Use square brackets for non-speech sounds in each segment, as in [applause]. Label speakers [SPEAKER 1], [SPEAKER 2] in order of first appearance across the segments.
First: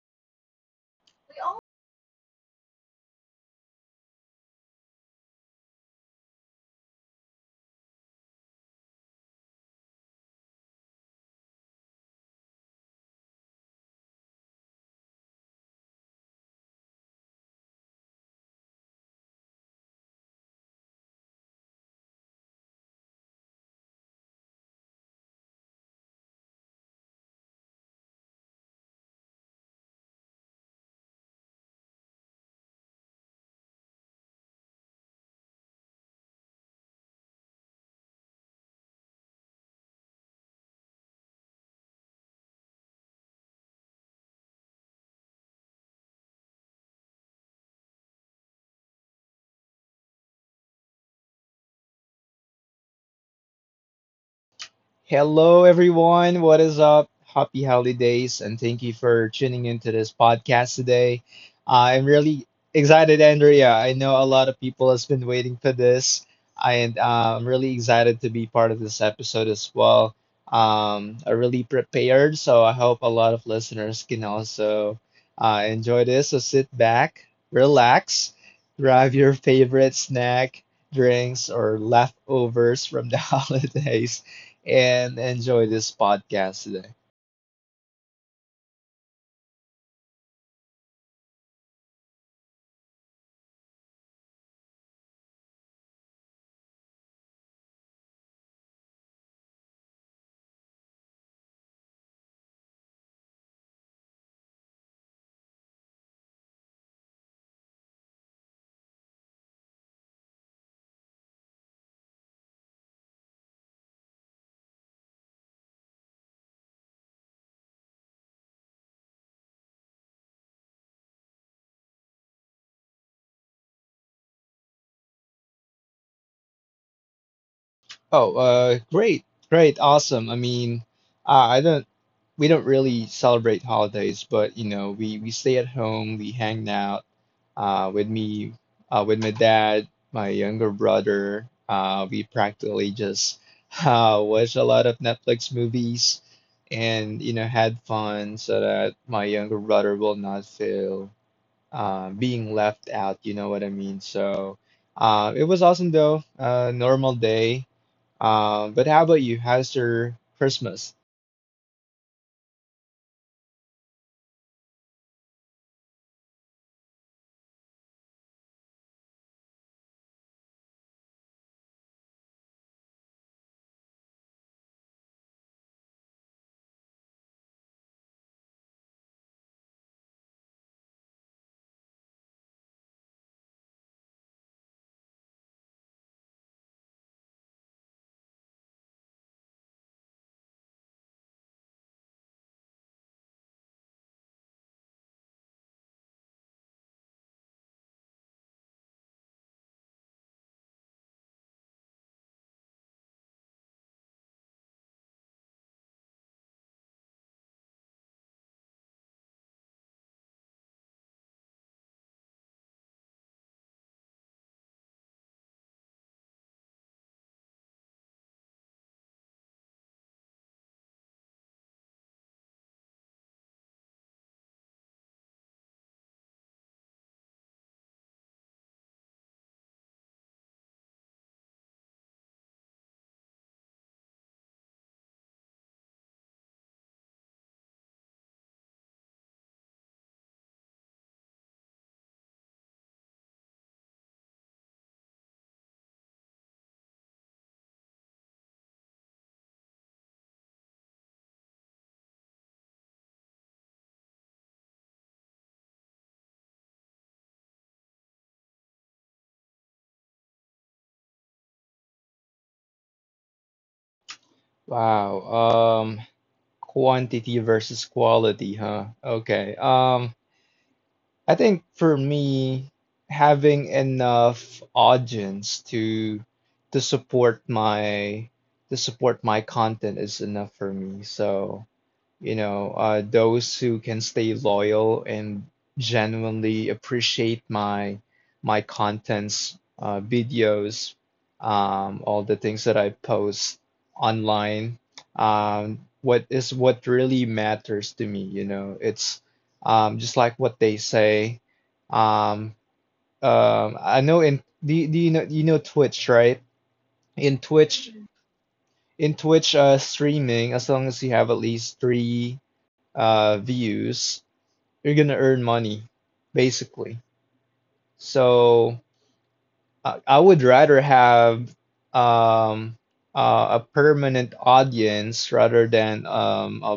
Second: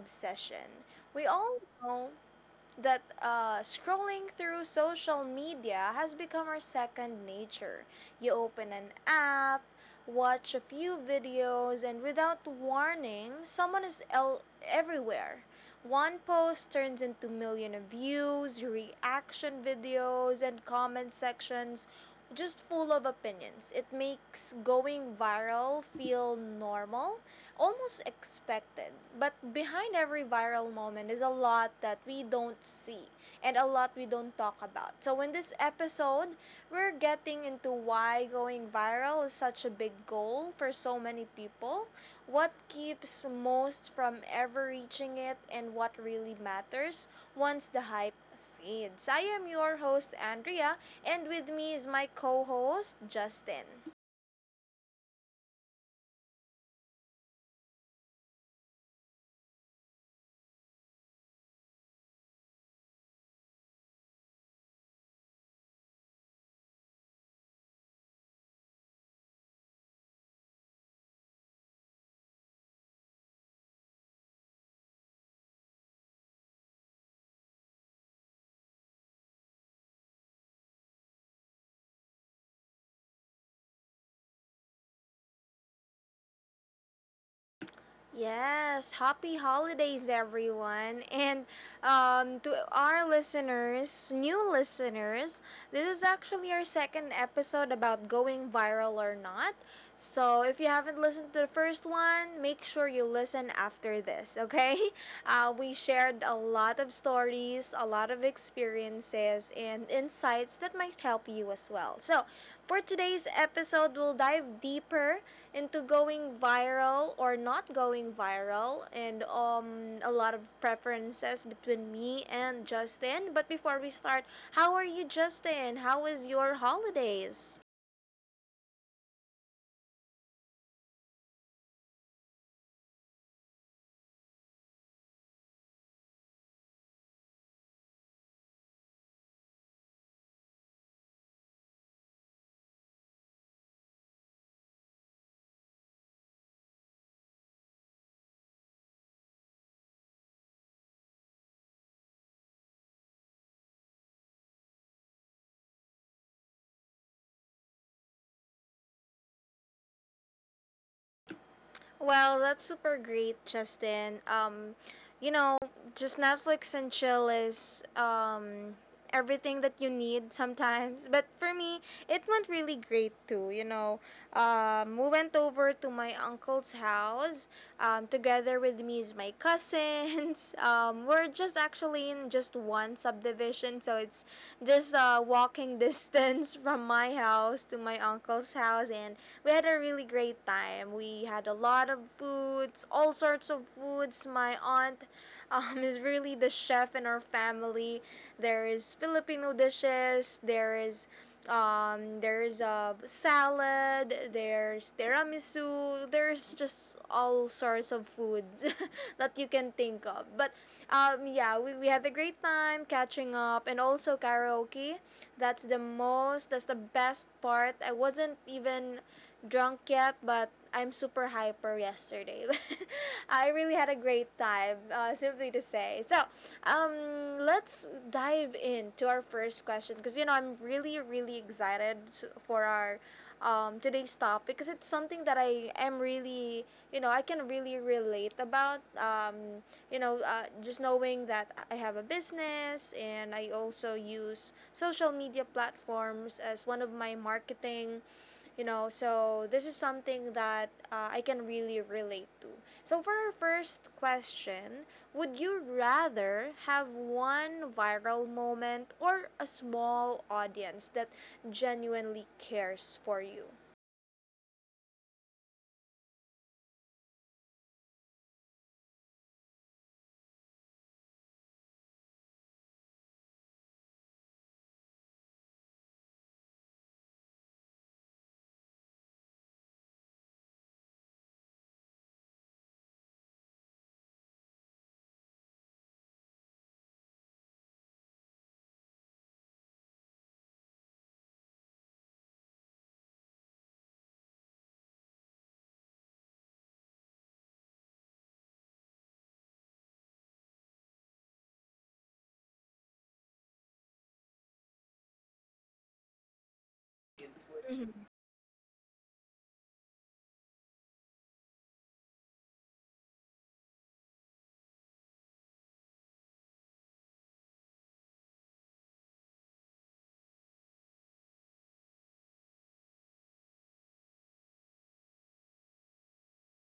[SPEAKER 1] obsession. We all know that scrolling through social media has become our second nature. You open an app, watch a few videos, and without warning, someone is everywhere. One post turns into million of views, reaction videos, and comment sections just full of opinions. It makes going viral feel normal, almost expected. But behind every viral moment is a lot that we don't see and a lot we don't talk about. So, in this episode, we're getting into why going viral is such a big goal for so many people, what keeps most from ever reaching it, and what really matters once the hype fades. I am your host, Andrea, and with me is my co host, Justin.
[SPEAKER 2] Hello, everyone. What is up? Happy holidays, and thank you for tuning into this podcast today. I'm really excited, Andrea. I know a lot of people has been waiting for this, and I'm really excited to be part of this episode as well. I really prepared, so I hope a lot of listeners can also enjoy this. So sit back, relax, grab your favorite snack, drinks, or leftovers from the [laughs] holidays and enjoy this podcast today.
[SPEAKER 1] Yes, happy holidays, everyone. And To our listeners, new listeners, this is actually our second episode about going viral or not. So if you haven't listened to the first one, make sure you listen after this, okay? [laughs] We shared a lot of stories, a lot of experiences and insights that might help you as well. So, for today's episode, we'll dive deeper into going viral or not going viral, and a lot of preferences between me and Justin. But before we start, how are you, Justin? How was your holidays?
[SPEAKER 2] Oh, great, great, awesome. I mean, I don't, we don't really celebrate holidays, but you know, we stay at home, we hang out, uh, with me, with my dad, my younger brother. We practically just [laughs] watch a lot of Netflix movies, and you know, had fun so that my younger brother will not feel being left out, you know what I mean? So it was awesome though, normal day. But how about you? How's your Christmas?
[SPEAKER 1] Well, that's super great, Justin. You know, just Netflix and chill is everything that you need sometimes. But for me, it went really great too. You know, we went over to my uncle's house. Together with me is my cousins. [laughs] We're just actually in just one subdivision, so it's just walking distance [laughs] from my house to my uncle's house, and we had a really great time. We had a lot of foods, all sorts of foods. My aunt [laughs] is really the chef in our family. There is Filipino dishes, there's a salad, there's tiramisu, there's just all sorts of foods [laughs] that you can think of. But yeah, we had a great time catching up, and also karaoke. That's the best part. I wasn't even drunk yet, but I'm super hyper yesterday. [laughs] I really had a great time, simply to say. So, let's dive into our first question, because you know I'm really, really excited for our today's topic, because it's something that I can really relate about. Just knowing that I have a business and I also use social media platforms as one of my marketing, you know, so this is something that I can really relate to. So for our first question, would you rather have one viral moment, or a small audience that genuinely cares for you?
[SPEAKER 2] Wow, quantity versus quality, huh? Okay. I think for me, having enough audience to support my to support my content is enough for me. So you know, those who can stay loyal and genuinely appreciate my contents, videos, all the things that I post online. What is what really matters to me, you know, it's just like what they say. Um, I know in do, you- Do you know Twitch, right? In Twitch, in Twitch streaming, as long as you have at least three views, you're gonna earn money, basically. So I would rather have um, a permanent audience rather than um, a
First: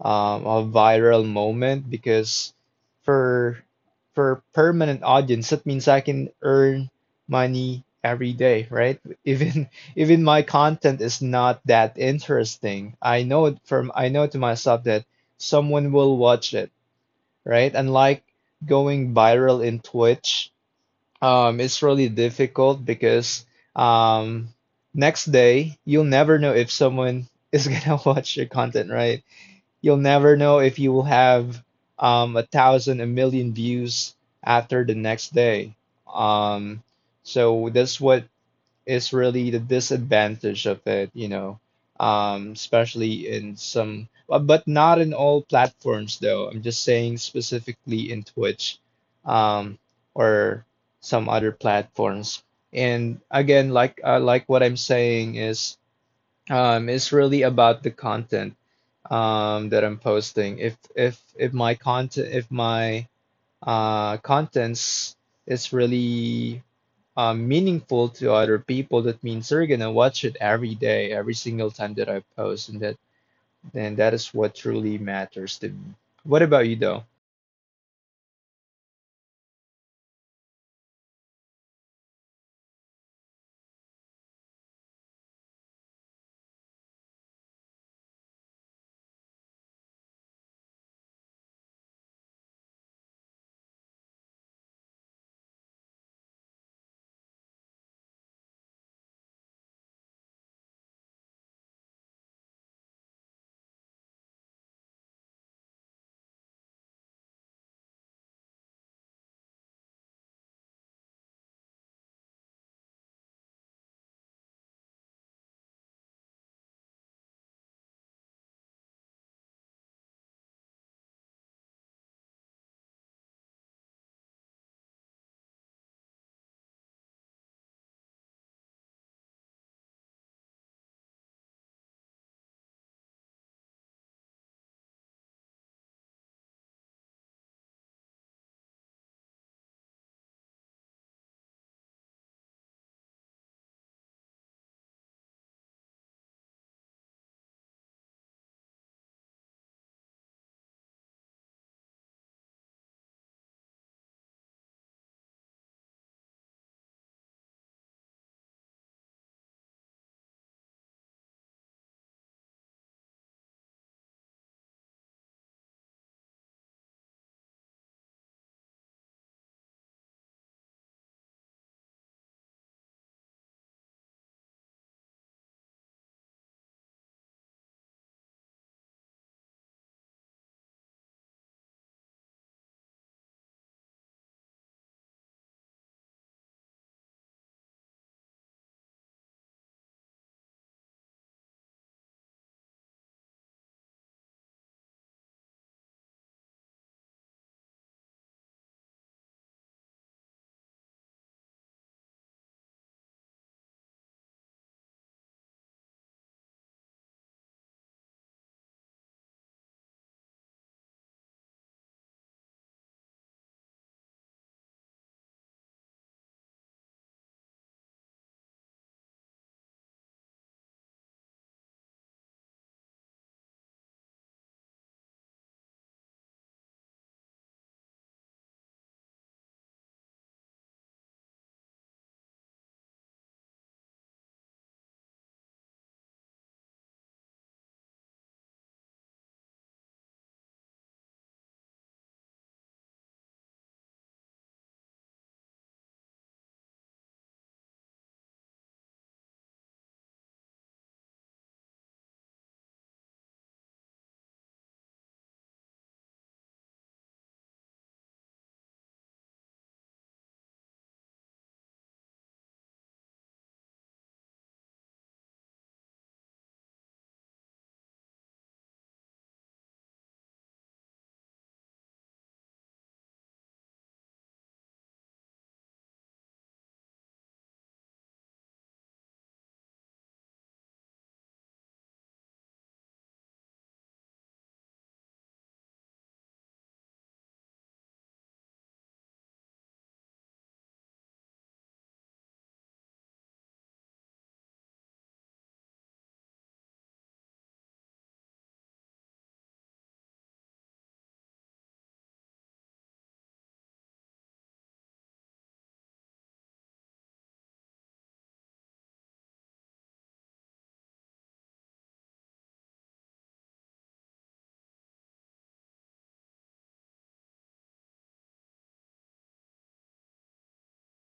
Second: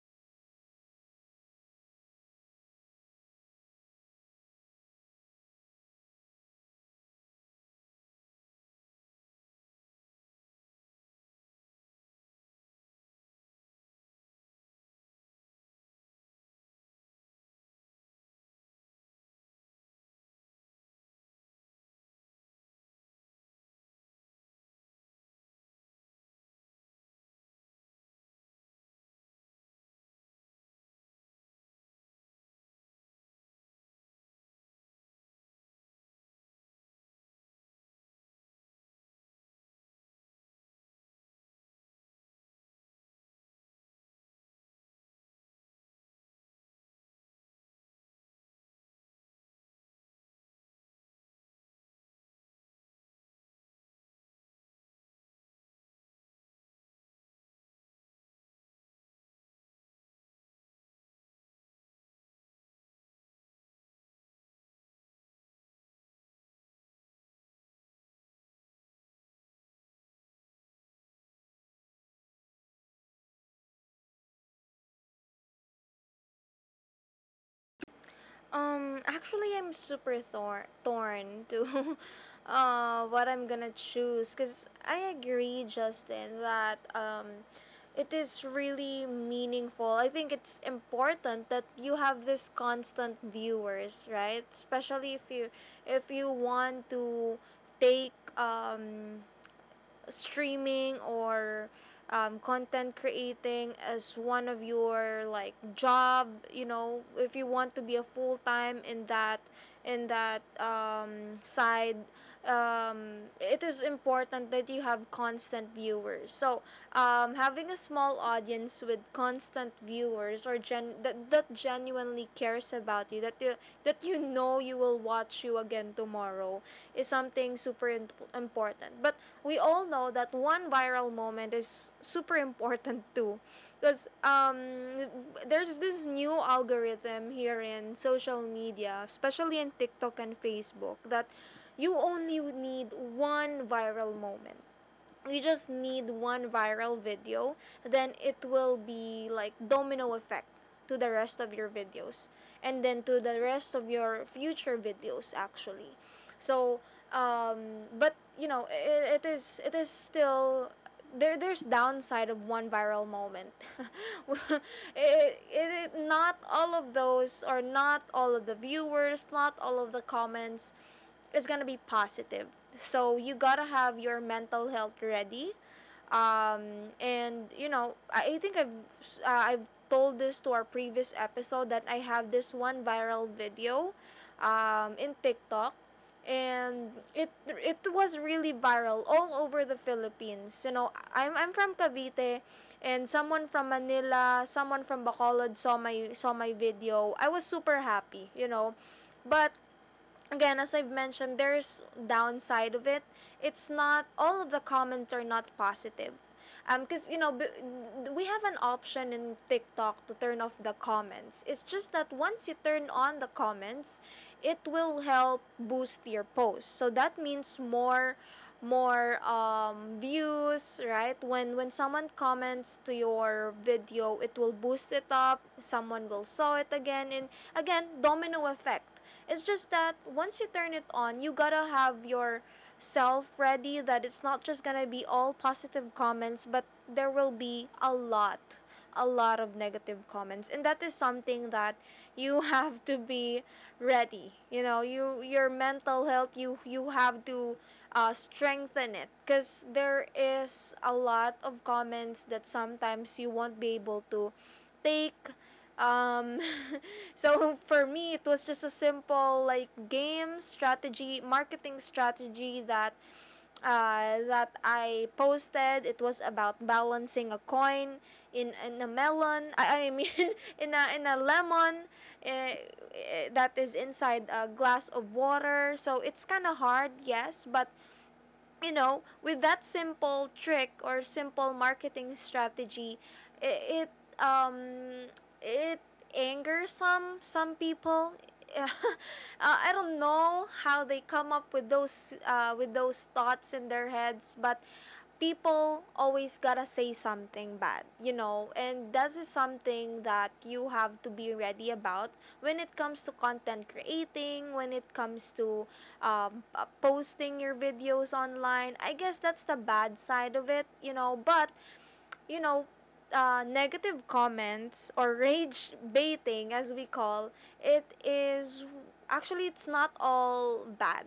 [SPEAKER 2] um, a viral moment because for for permanent audience, that means I can earn money every day, right? Even [laughs] even my content is not that interesting. I know it from I know to myself that someone will watch it, right? And like going viral in Twitch, it's really difficult because um, next day you'll never know if someone is gonna [laughs] watch your content, right? You'll never know if you will have a thousand, a million views after the next day. Um, so that's what is really the disadvantage of it, you know, especially in some, but not in all platforms though. I'm just saying specifically in Twitch, um, or some other platforms. And again, like what I'm saying is, it's really about the content that I'm posting. If my contents is really meaningful to other people, that means they're gonna watch it every day, every single time that I post, and that is what truly matters to me. What about you though?
[SPEAKER 1] Actually, I'm super torn to [laughs] what I'm gonna choose, because I agree, Justin, that it is really meaningful. I think it's important that you have this constant viewers, right? Especially if you want to take streaming or content creating as one of your like job, you know, if you want to be a full time in that side, it is important that you have constant viewers. So having a small audience with constant viewers, or that, that genuinely cares about you, that that you know you will watch you again tomorrow, is something super important. But we all know that one viral moment is super important [laughs] too, because there's this new algorithm here in social media, especially in TikTok and Facebook, that you only need one viral moment. You just need one viral video, then it will be like domino effect to the rest of your videos, and then to the rest of your future videos actually. So but you know it is still there's downside of one viral moment. [laughs] Not all of those, or not all of the viewers, not all of the comments is gonna be positive. So you gotta have your mental health ready, and you know I think uh, I've told this to our previous episode that I have this one viral video, in TikTok, and it was really viral all over the Philippines. You know I'm from Cavite, and someone from Manila, someone from Bacolod saw my video. I was super happy. You know, but again, as I've mentioned, there's downside of it. It's not all of the comments are not positive. Because you know, we have an option in TikTok to turn off the comments. It's just that once you turn on the comments, it will help boost your post. So that means more views, right? When someone comments to your video, it will boost it up. Someone will saw it again, and again, domino effect. It's just that once you turn it on, you gotta have yourself ready that it's not just gonna be all positive comments, but there will be a lot of negative comments. And that is something that you [laughs] have to be ready. You know, your mental health, you have to strengthen it, because there is a lot of comments that sometimes you won't be able to take. um, [laughs] so for me, it was just a simple like game strategy, marketing strategy that that I posted. It was about balancing a coin in a melon. [laughs] I mean, [laughs] in a lemon, uh, that is inside a glass of water. So it's kind of hard, yes, but you know, with that simple trick or simple marketing strategy, it, it um it angers some people. [laughs] uh, I don't know how they come up with those thoughts in their heads, but people always gotta say something bad, you know, and that is something that you have to be ready about when it comes to content creating, when it comes to posting your videos online. I guess that's the bad side of it, you know, but, you know, negative comments or [laughs] rage baiting, as we call it, is actually it's not all bad,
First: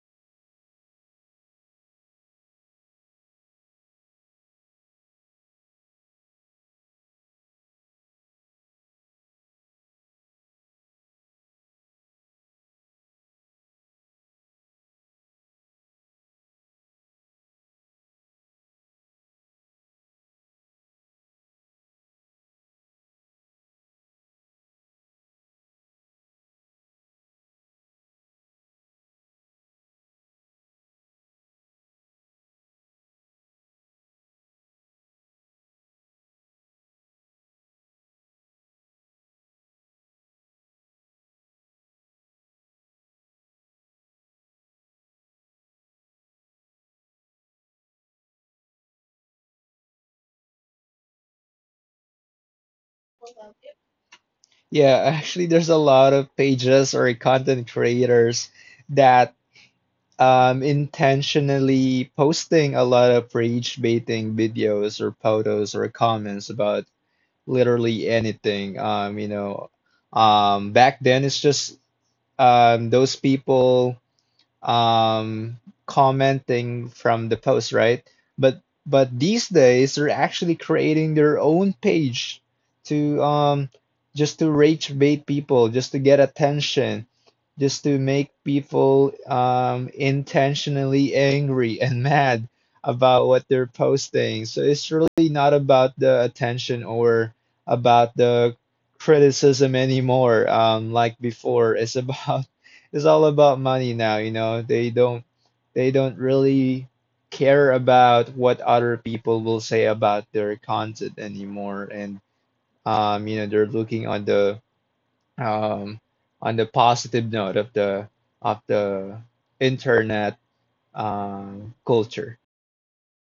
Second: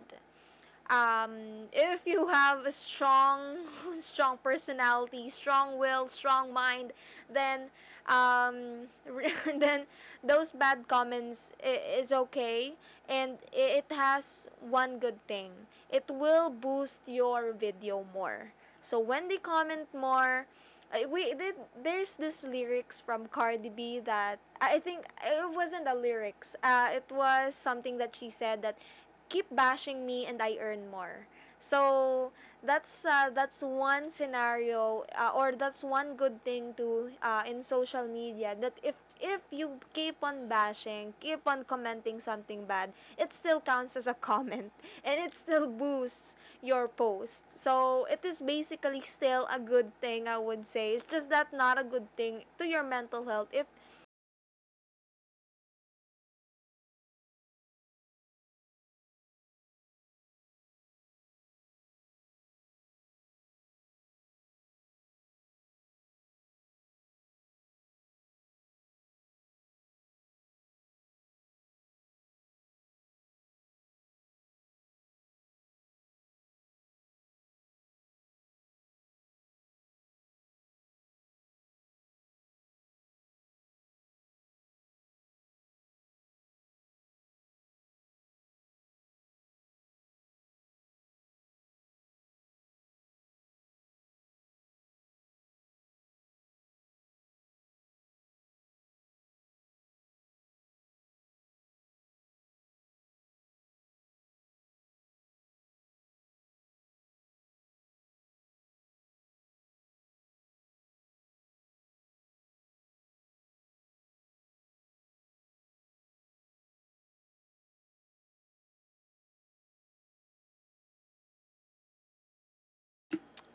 [SPEAKER 1] if you have a strong [laughs] strong personality, strong will, strong mind, then um, [laughs] then those bad comments is okay. And it has one good thing, it will boost your video more. So when they comment more, we did, there's this lyrics from Cardi B that I think it wasn't the lyrics. It was something that she said, that keep bashing me and I earn more. So that's one scenario, or that's one good thing to in social media, that if you keep on bashing, keep on commenting something bad, it still counts as a [laughs] comment, and it still boosts your post. So it is basically still a good thing, I would say. It's just that not a good thing to your mental health if.
[SPEAKER 2] Yeah, [laughs] actually, there's a lot of pages or content creators that intentionally posting a lot of rage baiting videos or photos or comments about literally anything. Back then it's just those people um, commenting from the post, right? But but these days they're actually creating their own page to just to rage bait people, just to get attention, just to make people intentionally angry [laughs] and mad about what they're posting. So it's really not about the attention or about the criticism anymore, like before. It's [laughs] about it's all about money now, you know. They don't really care about what other people will say about their content anymore, and you know they're looking um on the positive note of the internet culture.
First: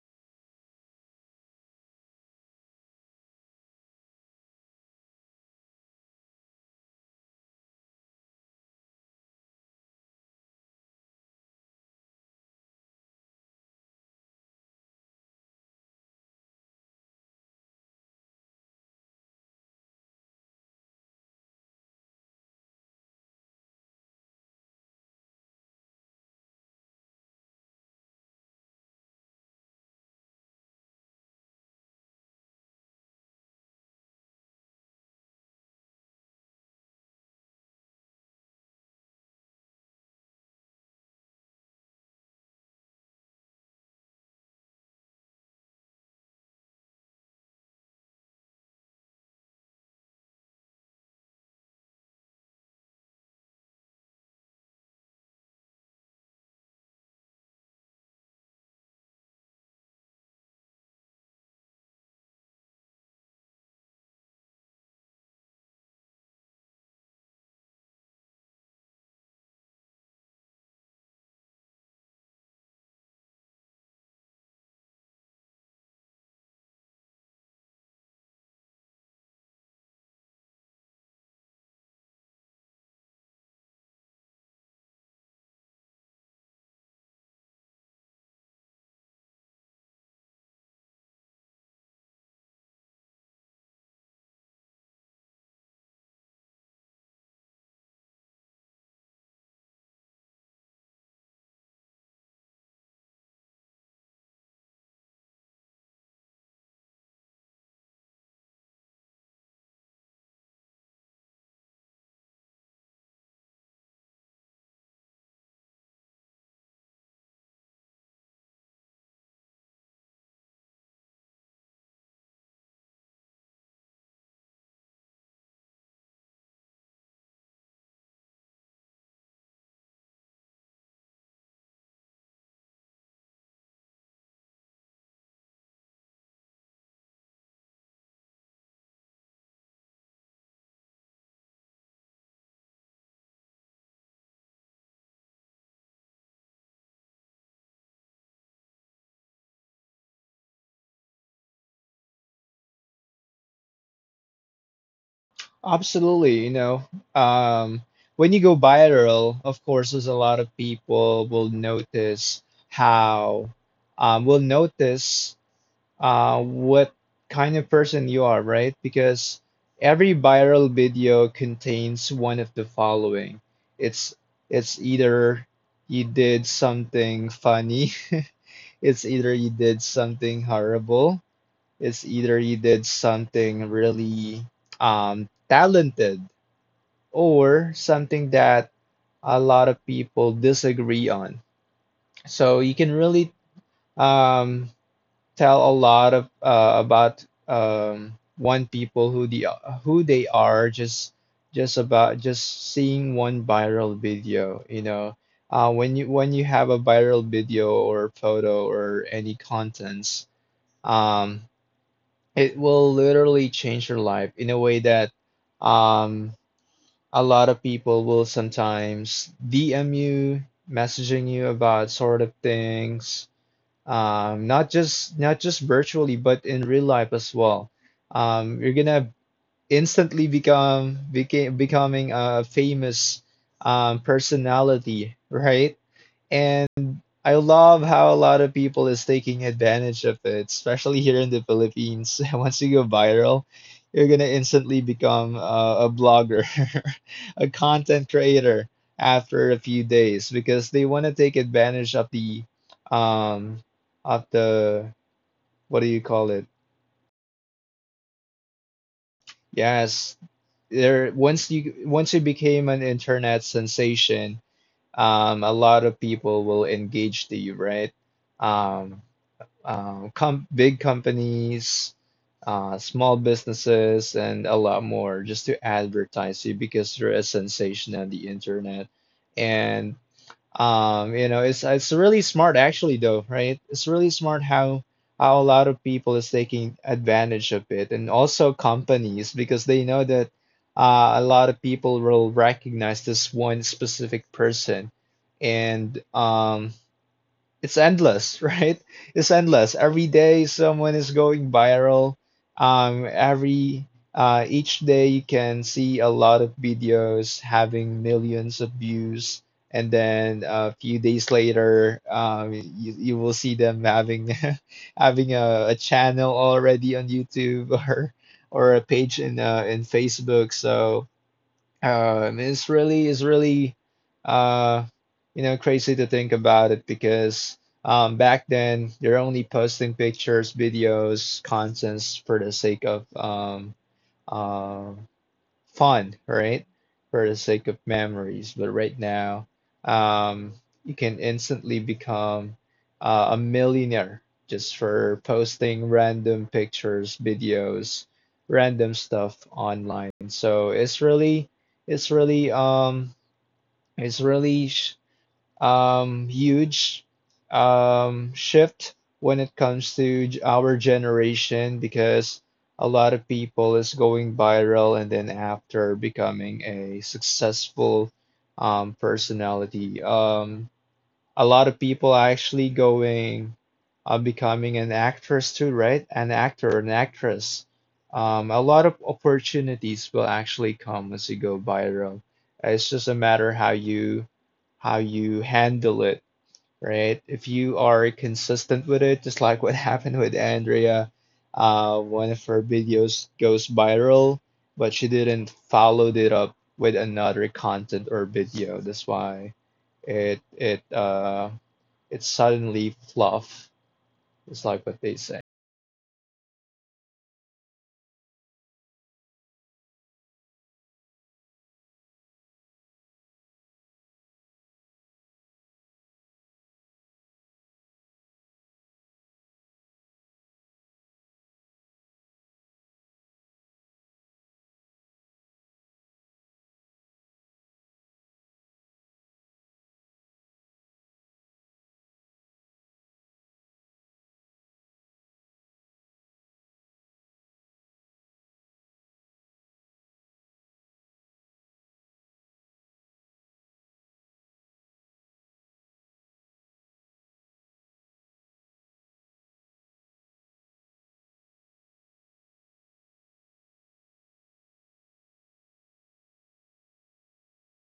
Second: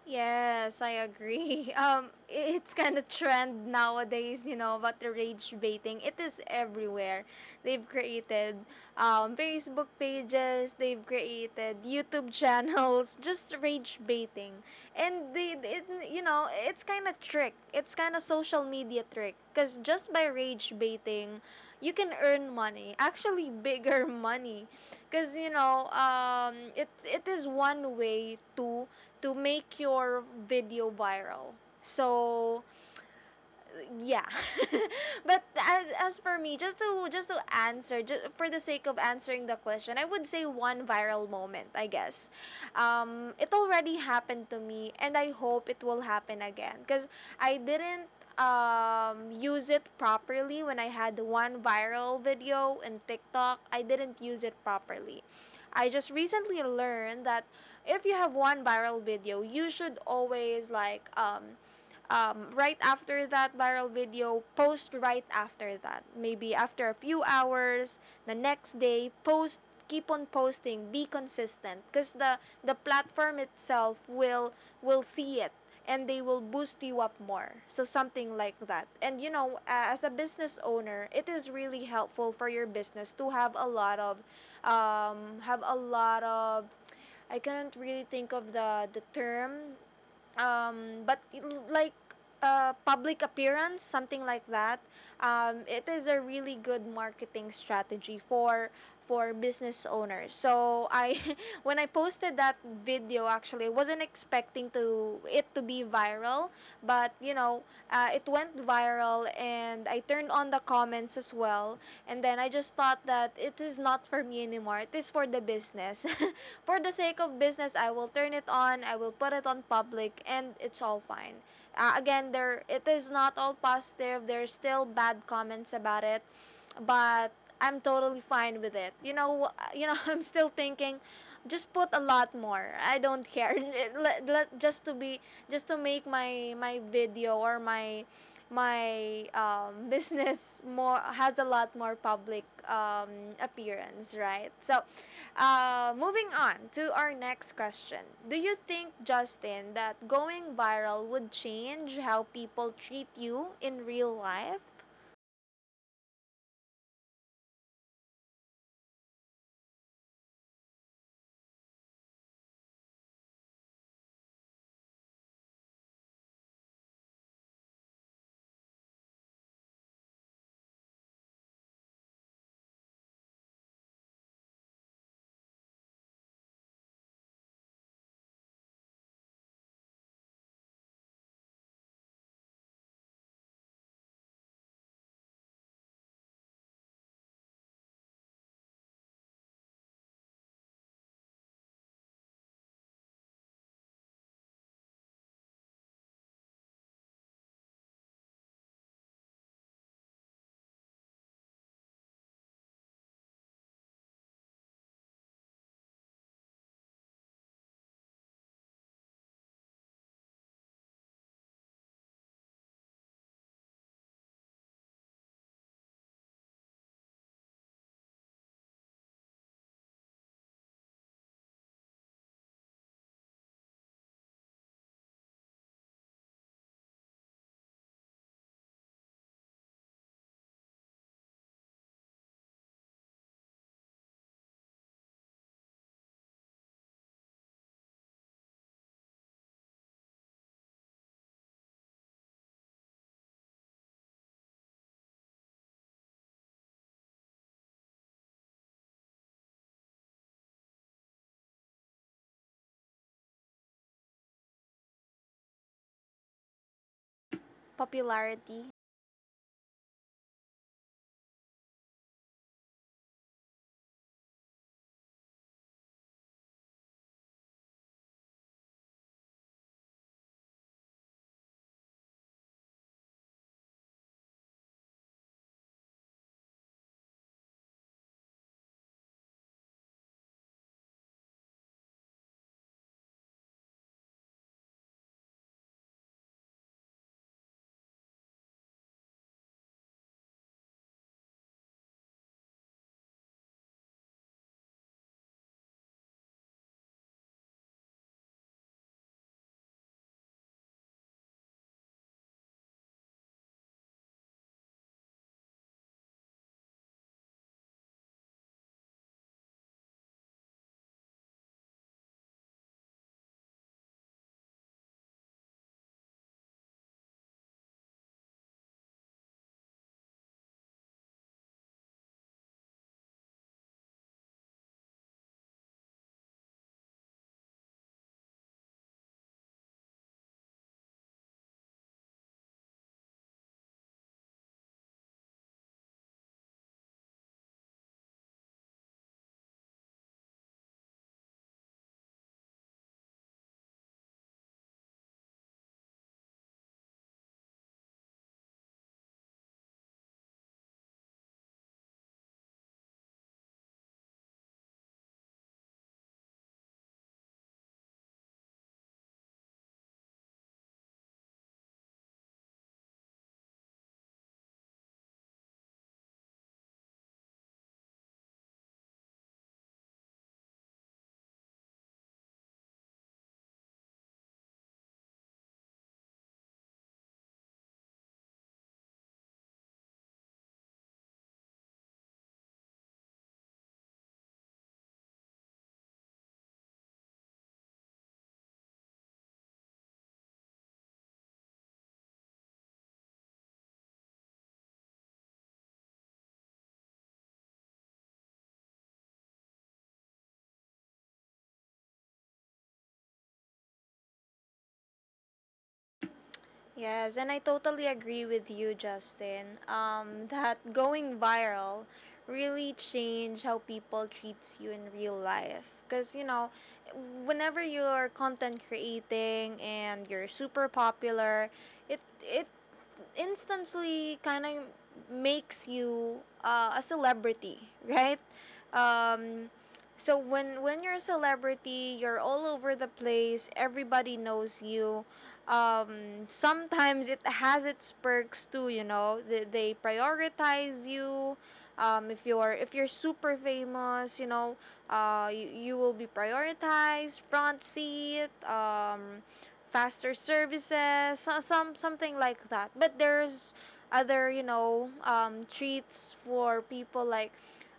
[SPEAKER 1] Yes, I agree. [laughs] It's kind of trend nowadays, you know, about the rage baiting. It is everywhere. They've created Facebook pages, they've created YouTube channels, [laughs] just rage baiting. And you know, it's kind of trick. It's kind of social media trick. Because just by rage baiting, you can earn money. Actually, [laughs] bigger money. Because, you know, it is one way to make your video viral. So yeah. [laughs] But as for me, just to answer, just for the sake of answering the question, I would say one viral moment I guess. It already happened to me and I hope it will happen again, because I didn't use it properly when I had one viral video in TikTok. I didn't use it properly. I just recently learned that if you have one viral video, you should always like right after that viral video, post right after that. Maybe after a few hours, the next day, post, keep on posting, be consistent, because the platform itself will see it, and they will boost you up more, so something like that. And you know, as a business owner, it is really helpful for your business to have a lot of, have a lot of, I couldn't really think of the term, but like, public appearance, something like that. It is a really good marketing strategy for business owners. So I, [laughs] when I posted that video, actually, I wasn't expecting to it to be viral, but you know, it was went viral, and I turned on the comments as well. And then I just thought that it is not for me anymore. It is for the business. [laughs] For the sake of business, I will turn it on, I will put it on public, and it's all fine. Again, there it is not all positive. There's still bad comments about it, but I'm totally fine with it. [laughs] I'm still thinking just put a lot more. I don't care. [laughs] Let- let- just to be just to make my video or my [laughs] business more has a lot more public appearance, right? So, moving on to our next question. Do you think, Justin, that going viral would change how people treat you in real life?
[SPEAKER 2] Absolutely, you know. Um when you go viral, of course, there's a lot of people will notice how um, will notice what kind of person you are, right? Because every viral video contains one of the following. It's it's either you did something funny, [laughs] it's either you did something horrible, it's either you did something really talented, or something that a lot of people disagree on. So you can really um, tell a lot of about one people who the who they are just about just seeing one viral video, you know. When you have a viral video or photo or any contents, um, it will literally change your life in a way that um, a lot of people will sometimes DM you, messaging you about sort of things, not just virtually but in real life as well. You're gonna instantly become became becoming a famous personality, right? And I love how a lot of people is taking advantage of it, especially here in the Philippines. [laughs] Once you go viral, you're gonna instantly become a blogger, [laughs] a content creator after a few days because they want to take advantage of um, of the what do you call it?
[SPEAKER 1] Popularity.
[SPEAKER 2] Yes, there. Once you became an internet sensation, a lot of people will engage to you, right? Um, Com big companies, small businesses, and a lot more just to advertise you because you're a sensation on the internet. And you know, it's really smart actually though, right? It's really smart how a lot of people is taking advantage of it, and also companies because they know that a lot of people will recognize this one specific person. And it's endless, [laughs] right? It's endless. Every day someone is going viral. Every Each day you can see a lot of videos having millions of views, and then a few days later, you will see them having [laughs] having a channel already on YouTube [laughs] or a page in Facebook. So it's really, uh, you know, crazy to think about it because back then they're only posting pictures, videos, contents for the sake of um, fun, right? For the sake of memories. But right now, um, you can instantly become a millionaire just for posting random pictures, videos, random stuff online. So it's really, it's really, it's really sh huge shift when it comes to our generation because a lot of people is going viral and then after becoming a successful personality. A lot of people are actually going becoming an actress too, right? An actress. A lot of opportunities will actually come as you go viral. It's just a matter how you handle it, right? If you are consistent with it, just like what [laughs] happened with Andrea, one of her videos goes viral, but she didn't follow it up with another content or video. That's why it it uh it's suddenly fluff. It's like what they say.
[SPEAKER 1] Yes, and I totally agree with you, Justin. [laughs] That going viral really change how people treats you in real life. Cause you know, whenever you're content creating and you're super popular, it instantly kind of makes you a celebrity, [laughs] right? Um, so when you're a celebrity, you're all over the place. Everybody knows you. Sometimes it has its perks too. You know, they prioritize you. If you're super famous, you know, you will be prioritized, front seat, faster services, some something like that. But there's other, you know, treats for people like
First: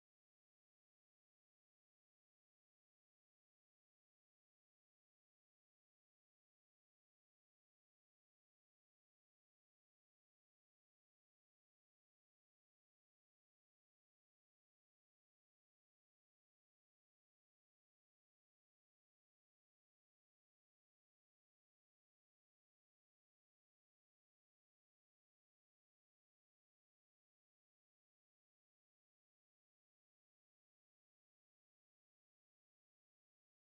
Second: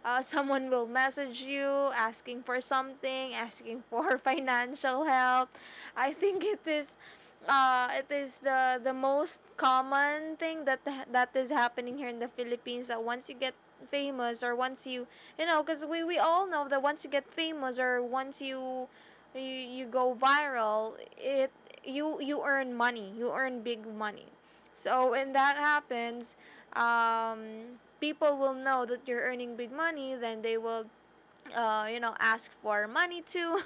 [SPEAKER 1] [laughs] someone will message you asking for something, asking for [laughs] financial help. I think it is the most common thing that is happening here in the Philippines, that once you get famous or once you, you know, because we all know that once you get famous or once you, you go viral, it, you earn money, you earn big money. So when that happens, people will know that you're earning big money, then they will, you know, ask for money, to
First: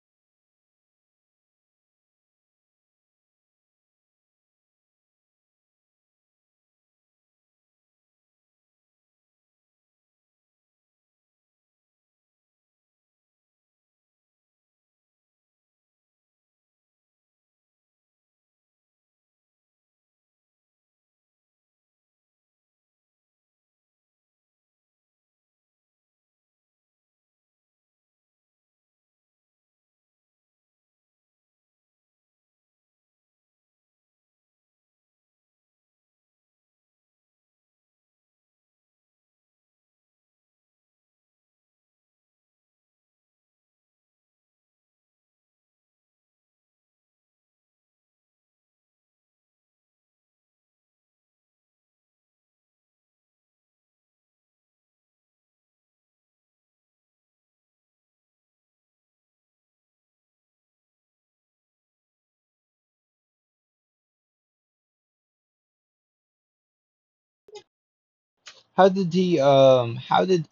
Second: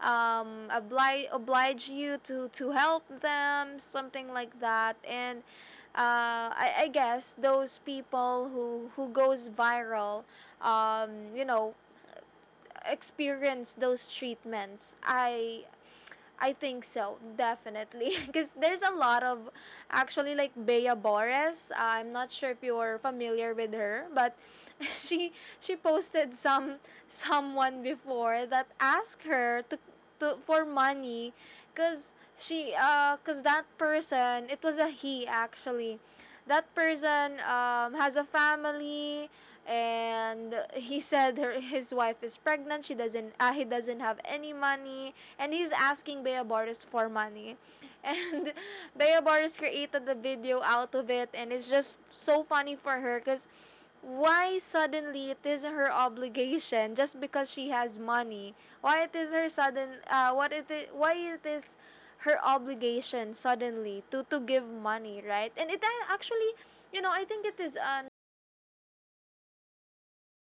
[SPEAKER 1] [laughs] oblige you to help them, something like that. And I guess those people who goes viral, you know, experience those treatments. I think so, definitely. [laughs] Because there's a lot of, actually, like Bea Bores. I'm not sure if you're familiar with her, but [laughs] she she posted some, someone before that asked her to for money, cause she cause that person, it was a he, actually, that person, has a family, and he said her, his wife is pregnant, she doesn't he doesn't have any money, and he's asking Bea Boris for money. And [laughs] Bea Boris created the video out of it, and it's just so funny for her, because why suddenly it is her obligation just because she has money? Why it is her sudden, what it is why it is her obligation suddenly to give money, right? And actually, you know, I think it is, uh.
[SPEAKER 2] How did the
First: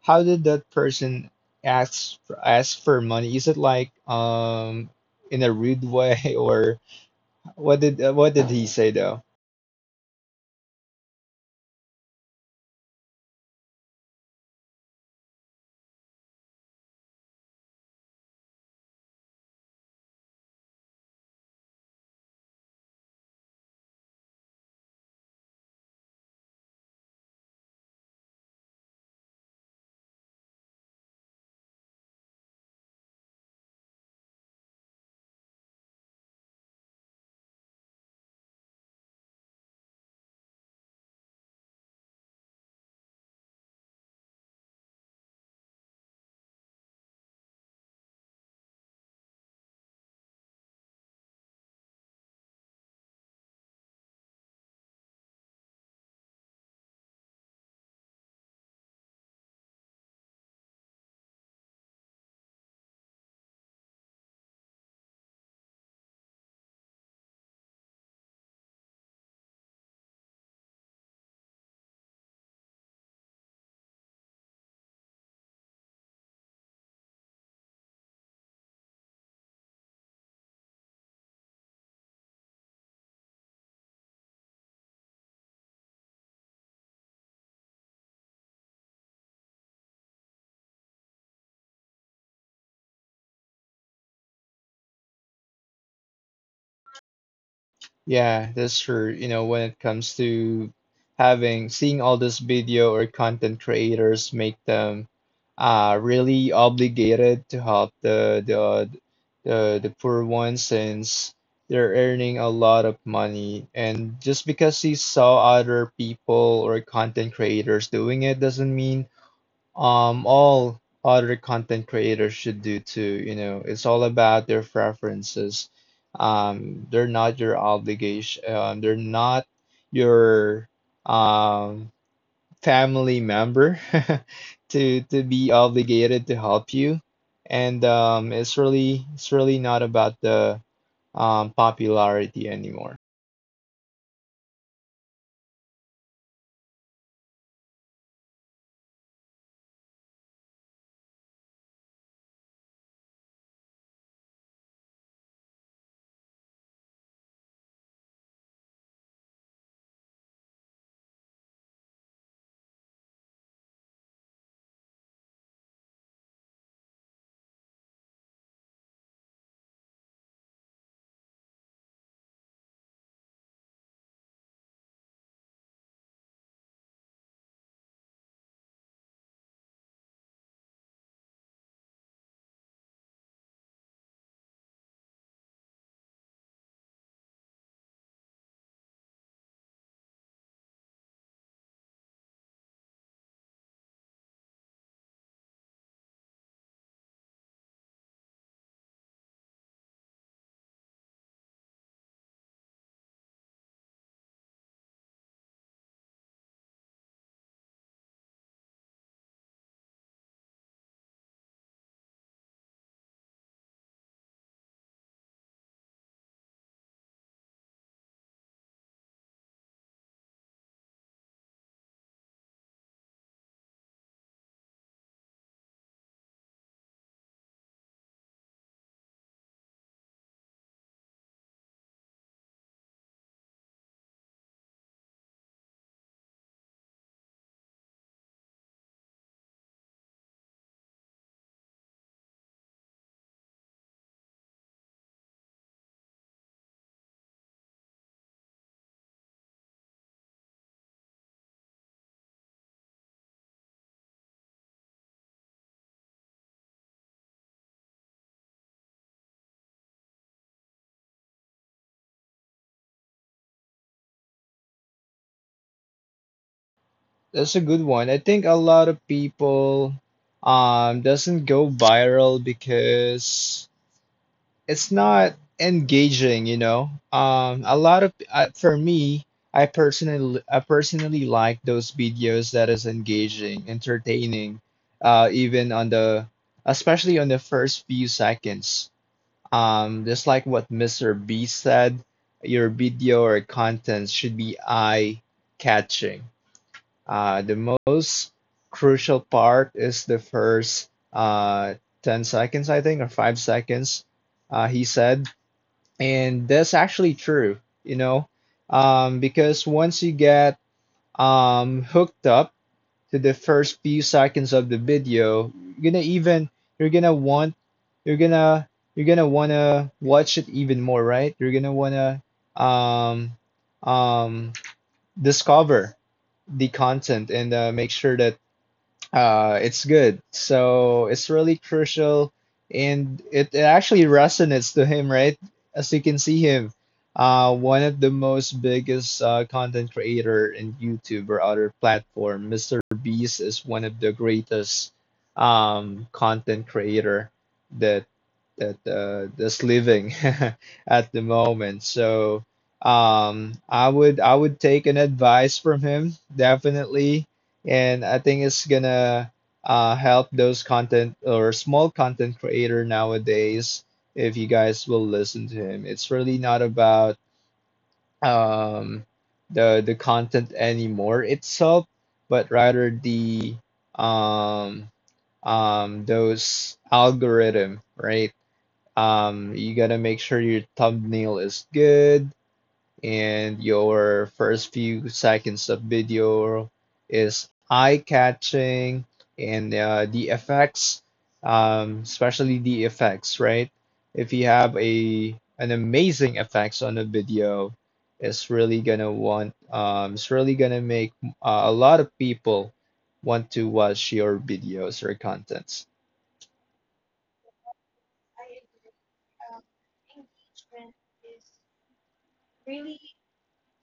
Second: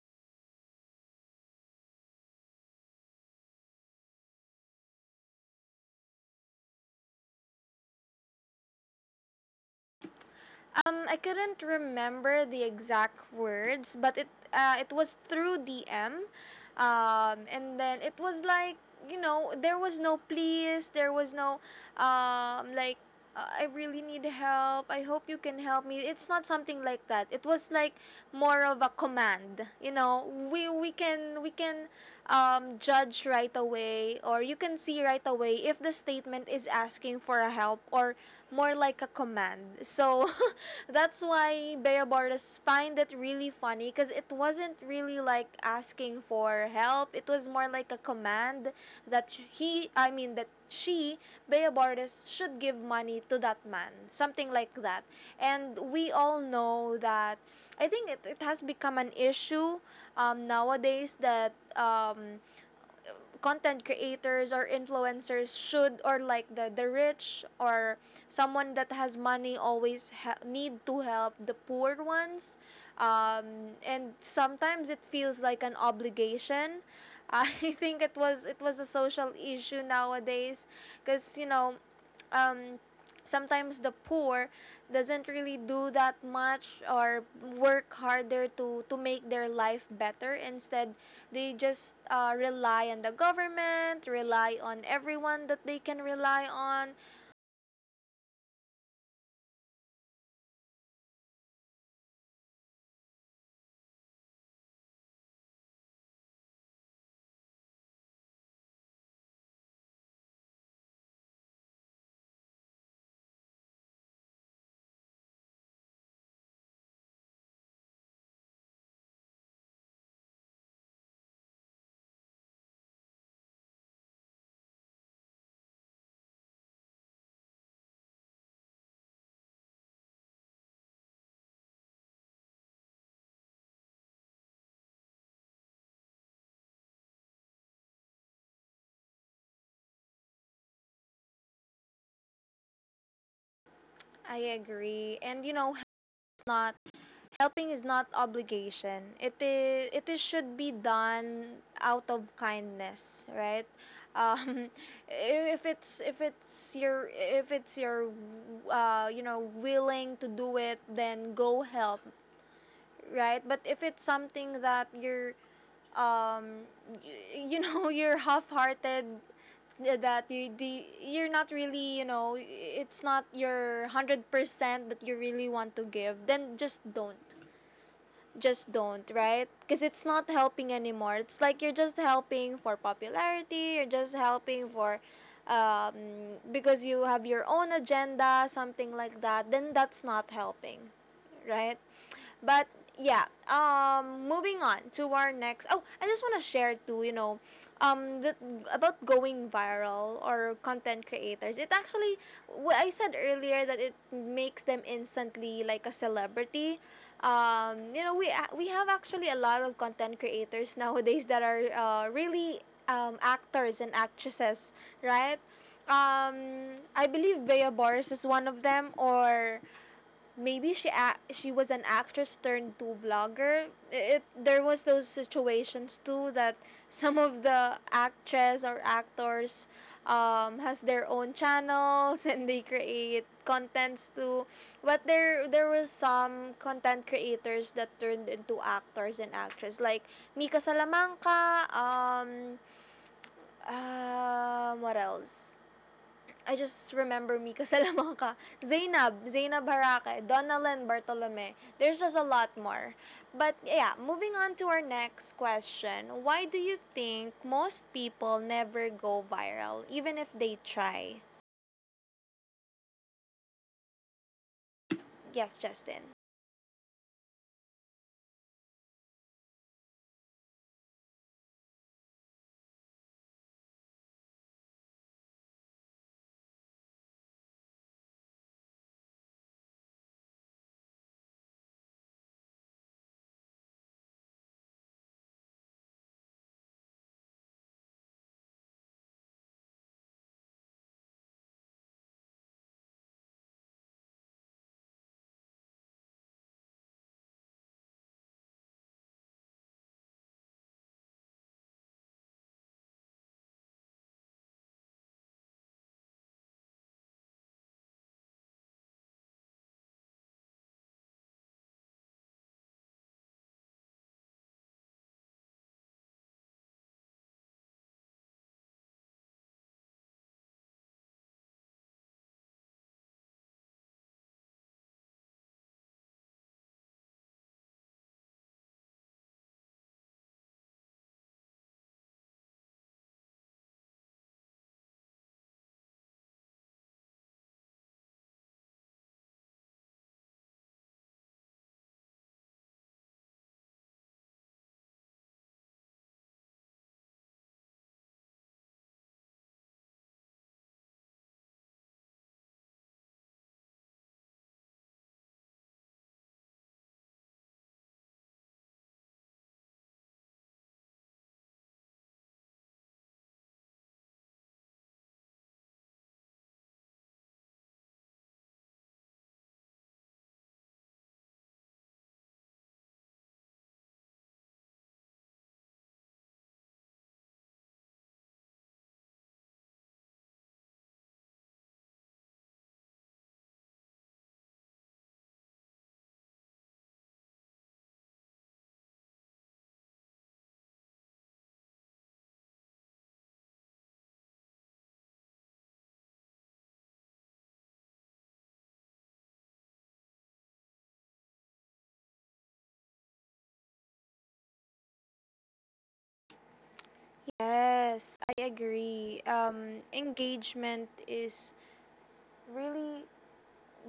[SPEAKER 2] how did that person ask for money? Is it like in a rude way, [laughs] or what did he say though?
[SPEAKER 1] I couldn't remember the exact words, but it was through DM, and then it was like, you know, there was no please, there was no um, like, I really need help. I hope you can help me. It's not something like that. It was like more of a command. You know, we can judge right away, or you can see right away, if the statement is asking for a help, or more like a command. So [laughs] that's why Bea find it really funny, because it wasn't really like asking for help. It was more like a command, that that she, Bea, should give money to that man. Something like that. And we all know that, I think it has become an issue nowadays, that content creators or influencers should, or like the rich or someone that has money, always need to help the poor ones, um. And sometimes it feels like an obligation. I [laughs] Think it was, it was a social issue nowadays, because you know, um, sometimes the poor doesn't really do that much or work harder to make their life better. Instead they just, rely on the government, rely on everyone that they can rely on.
[SPEAKER 2] Yeah, that's true. You know, when it comes to having, seeing all this video or content creators make them really obligated to help the poor ones since they're earning a lot of money. And just because he saw other people or content creators doing it doesn't mean all other content creators should do too. You know, it's all about their preferences. They're not your obligation, they're not your um family member [laughs] to be obligated to help you. And it's really, it's really not about the popularity anymore.
[SPEAKER 1] I agree, and you know, it's not. Helping is not obligation. It is should be done out of kindness, right? Um, [laughs] if it's your you know, willing to do it, then go help, right? But if it's something that you're um, you know, [laughs] you're half-hearted, that you the you're not really, you know, it's not your 100% that you really want to give, then just don't, just don't, right? Because it's not helping anymore. It's like you're just helping for popularity, you're just helping for because you have your own agenda, something like that, then that's not helping, right? But yeah, moving on to our next. Oh, I just want to share too. You know, that about going viral or content creators. It actually, I said earlier that it makes them instantly like a celebrity. You know, we have actually a lot of content creators [laughs] nowadays that are really actors and actresses, right? I believe Bea Boris is one of them, or maybe she was an actress turned to vlogger. It, there was those situations too, that some of the actress or actors has their own channels [laughs] and they create contents too. But there was some content creators that turned into actors and actresses, like Mika Salamanca. Um, what else? I just remember Mika [laughs] Salamanca, Zainab Harake, Donalyn Bartolome. There's just a lot more. But yeah, moving on to our next question. Why do you think most people never go viral, even if they try? Yes, Justin.
[SPEAKER 2] That's a good one. I think a lot of people doesn't go viral because it's not engaging, you know. A lot of for me, I personally like those videos that is engaging, entertaining, even on the especially on the first few seconds. Just like what Mr. B said, your video or content should be eye catching. The most crucial part is the first 10 seconds, I think, or 5 seconds, he said, and that's actually true, you know, because once you get hooked up to the first few seconds of the video, you're gonna even you're gonna want you're gonna you're gonna wanna watch it even more, right? you're gonna wanna um, um, Discover the content and make sure that it's good. So it's really crucial, and it actually resonates to him, right? As you can see him, one of the most biggest content creator in YouTube or other platform. Mr. Beast is one of the greatest content creator that that that's living [laughs] at the moment. So I would take an advice from him definitely, and I think it's gonna help those content or small content creator nowadays if you guys will listen to him. It's really not about um, the content anymore itself, but rather the um, those algorithm, right? You gotta make sure your thumbnail is good and your first few seconds of video is eye-catching, and the effects, especially the effects, right? If you have a an amazing effects on a video, it's really gonna it's really gonna make a lot of people want to watch your videos or contents.
[SPEAKER 1] Yes, I agree. Engagement is really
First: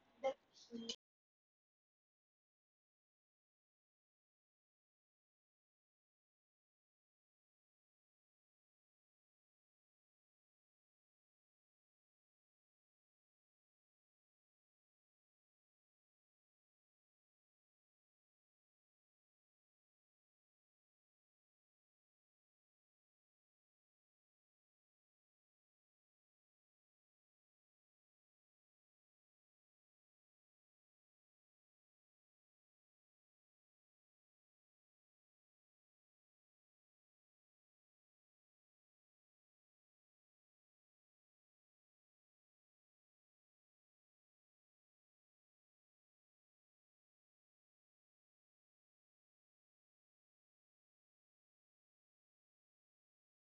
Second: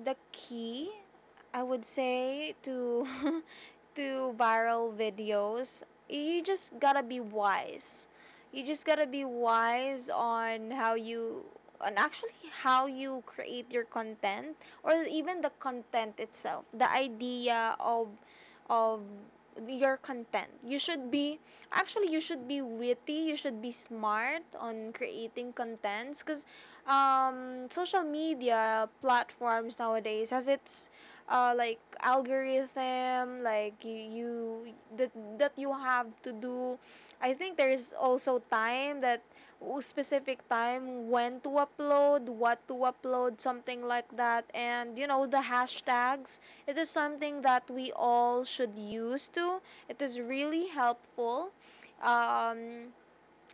[SPEAKER 1] the key, I would say, to [laughs] to viral videos. You just gotta be wise, you just gotta be wise on how you, on actually how you create your content, or even the content itself, the idea of of your content. You should be, actually you should be witty, you should be smart on creating contents, cuz um, social media platforms nowadays has its like algorithm, you, that that you have to do. I think there is also time that, specific time when to upload, what to upload, something like that. And you know, the hashtags, it is something that we all should use to. It is really helpful. Um,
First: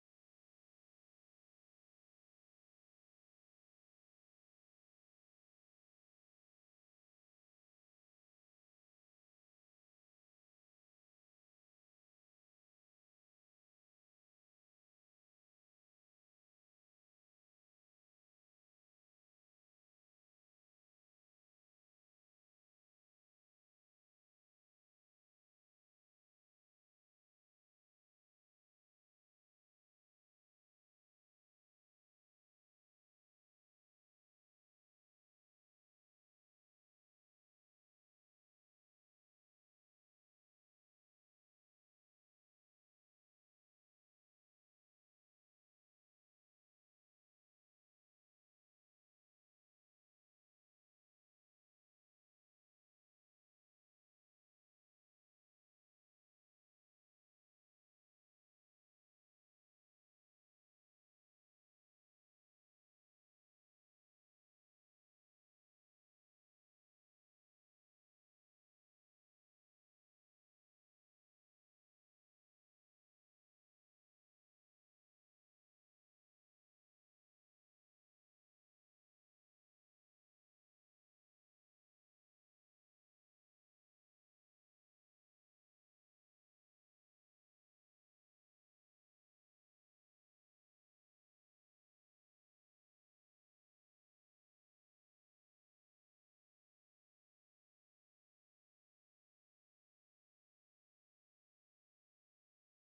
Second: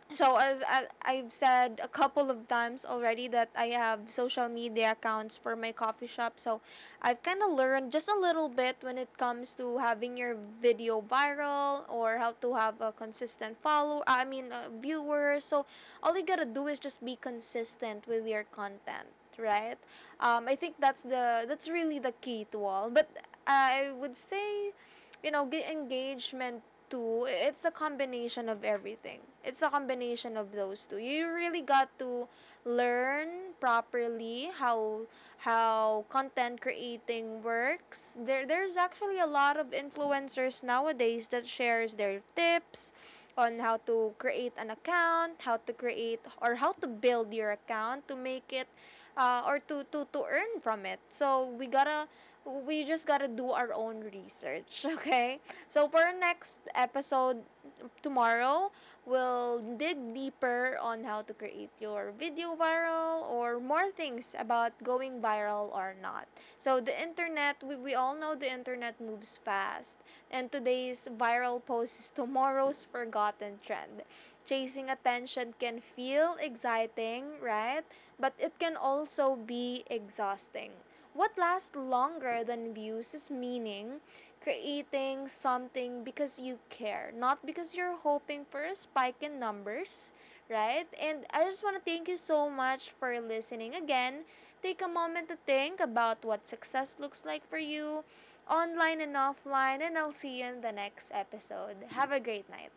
[SPEAKER 1] so as I've said a couple of times already, that I have social media accounts for my coffee shop. So I've kind of learned just a little bit when it comes to having your video viral, or how to have a consistent follow I mean viewers. So all you got to do is just be consistent with your content, right? I think that's the that's really the key to all. But I would say, you know, get engagement too. It's a combination of everything. It's a combination of those two. You really got to learn properly how content creating works. There's actually a lot of influencers nowadays that shares their tips, on how to create an account, how to create, or how to build your account, to make it to earn from it. So we just gotta do our own research, [laughs] okay? So for our next episode, tomorrow, we'll dig deeper on how to create your video viral, or more things about going viral or not. So the internet, we all know the internet moves fast. And today's viral post is tomorrow's forgotten trend. Chasing attention can feel exciting, right? But it can also be exhausting. What lasts longer than views is meaning, creating something because you care, not because you're hoping for a spike in numbers, right? And I just want to thank you so much for listening again. Take a moment to think about what success looks like for you, online and offline, and I'll see you in the next episode. Have a great night.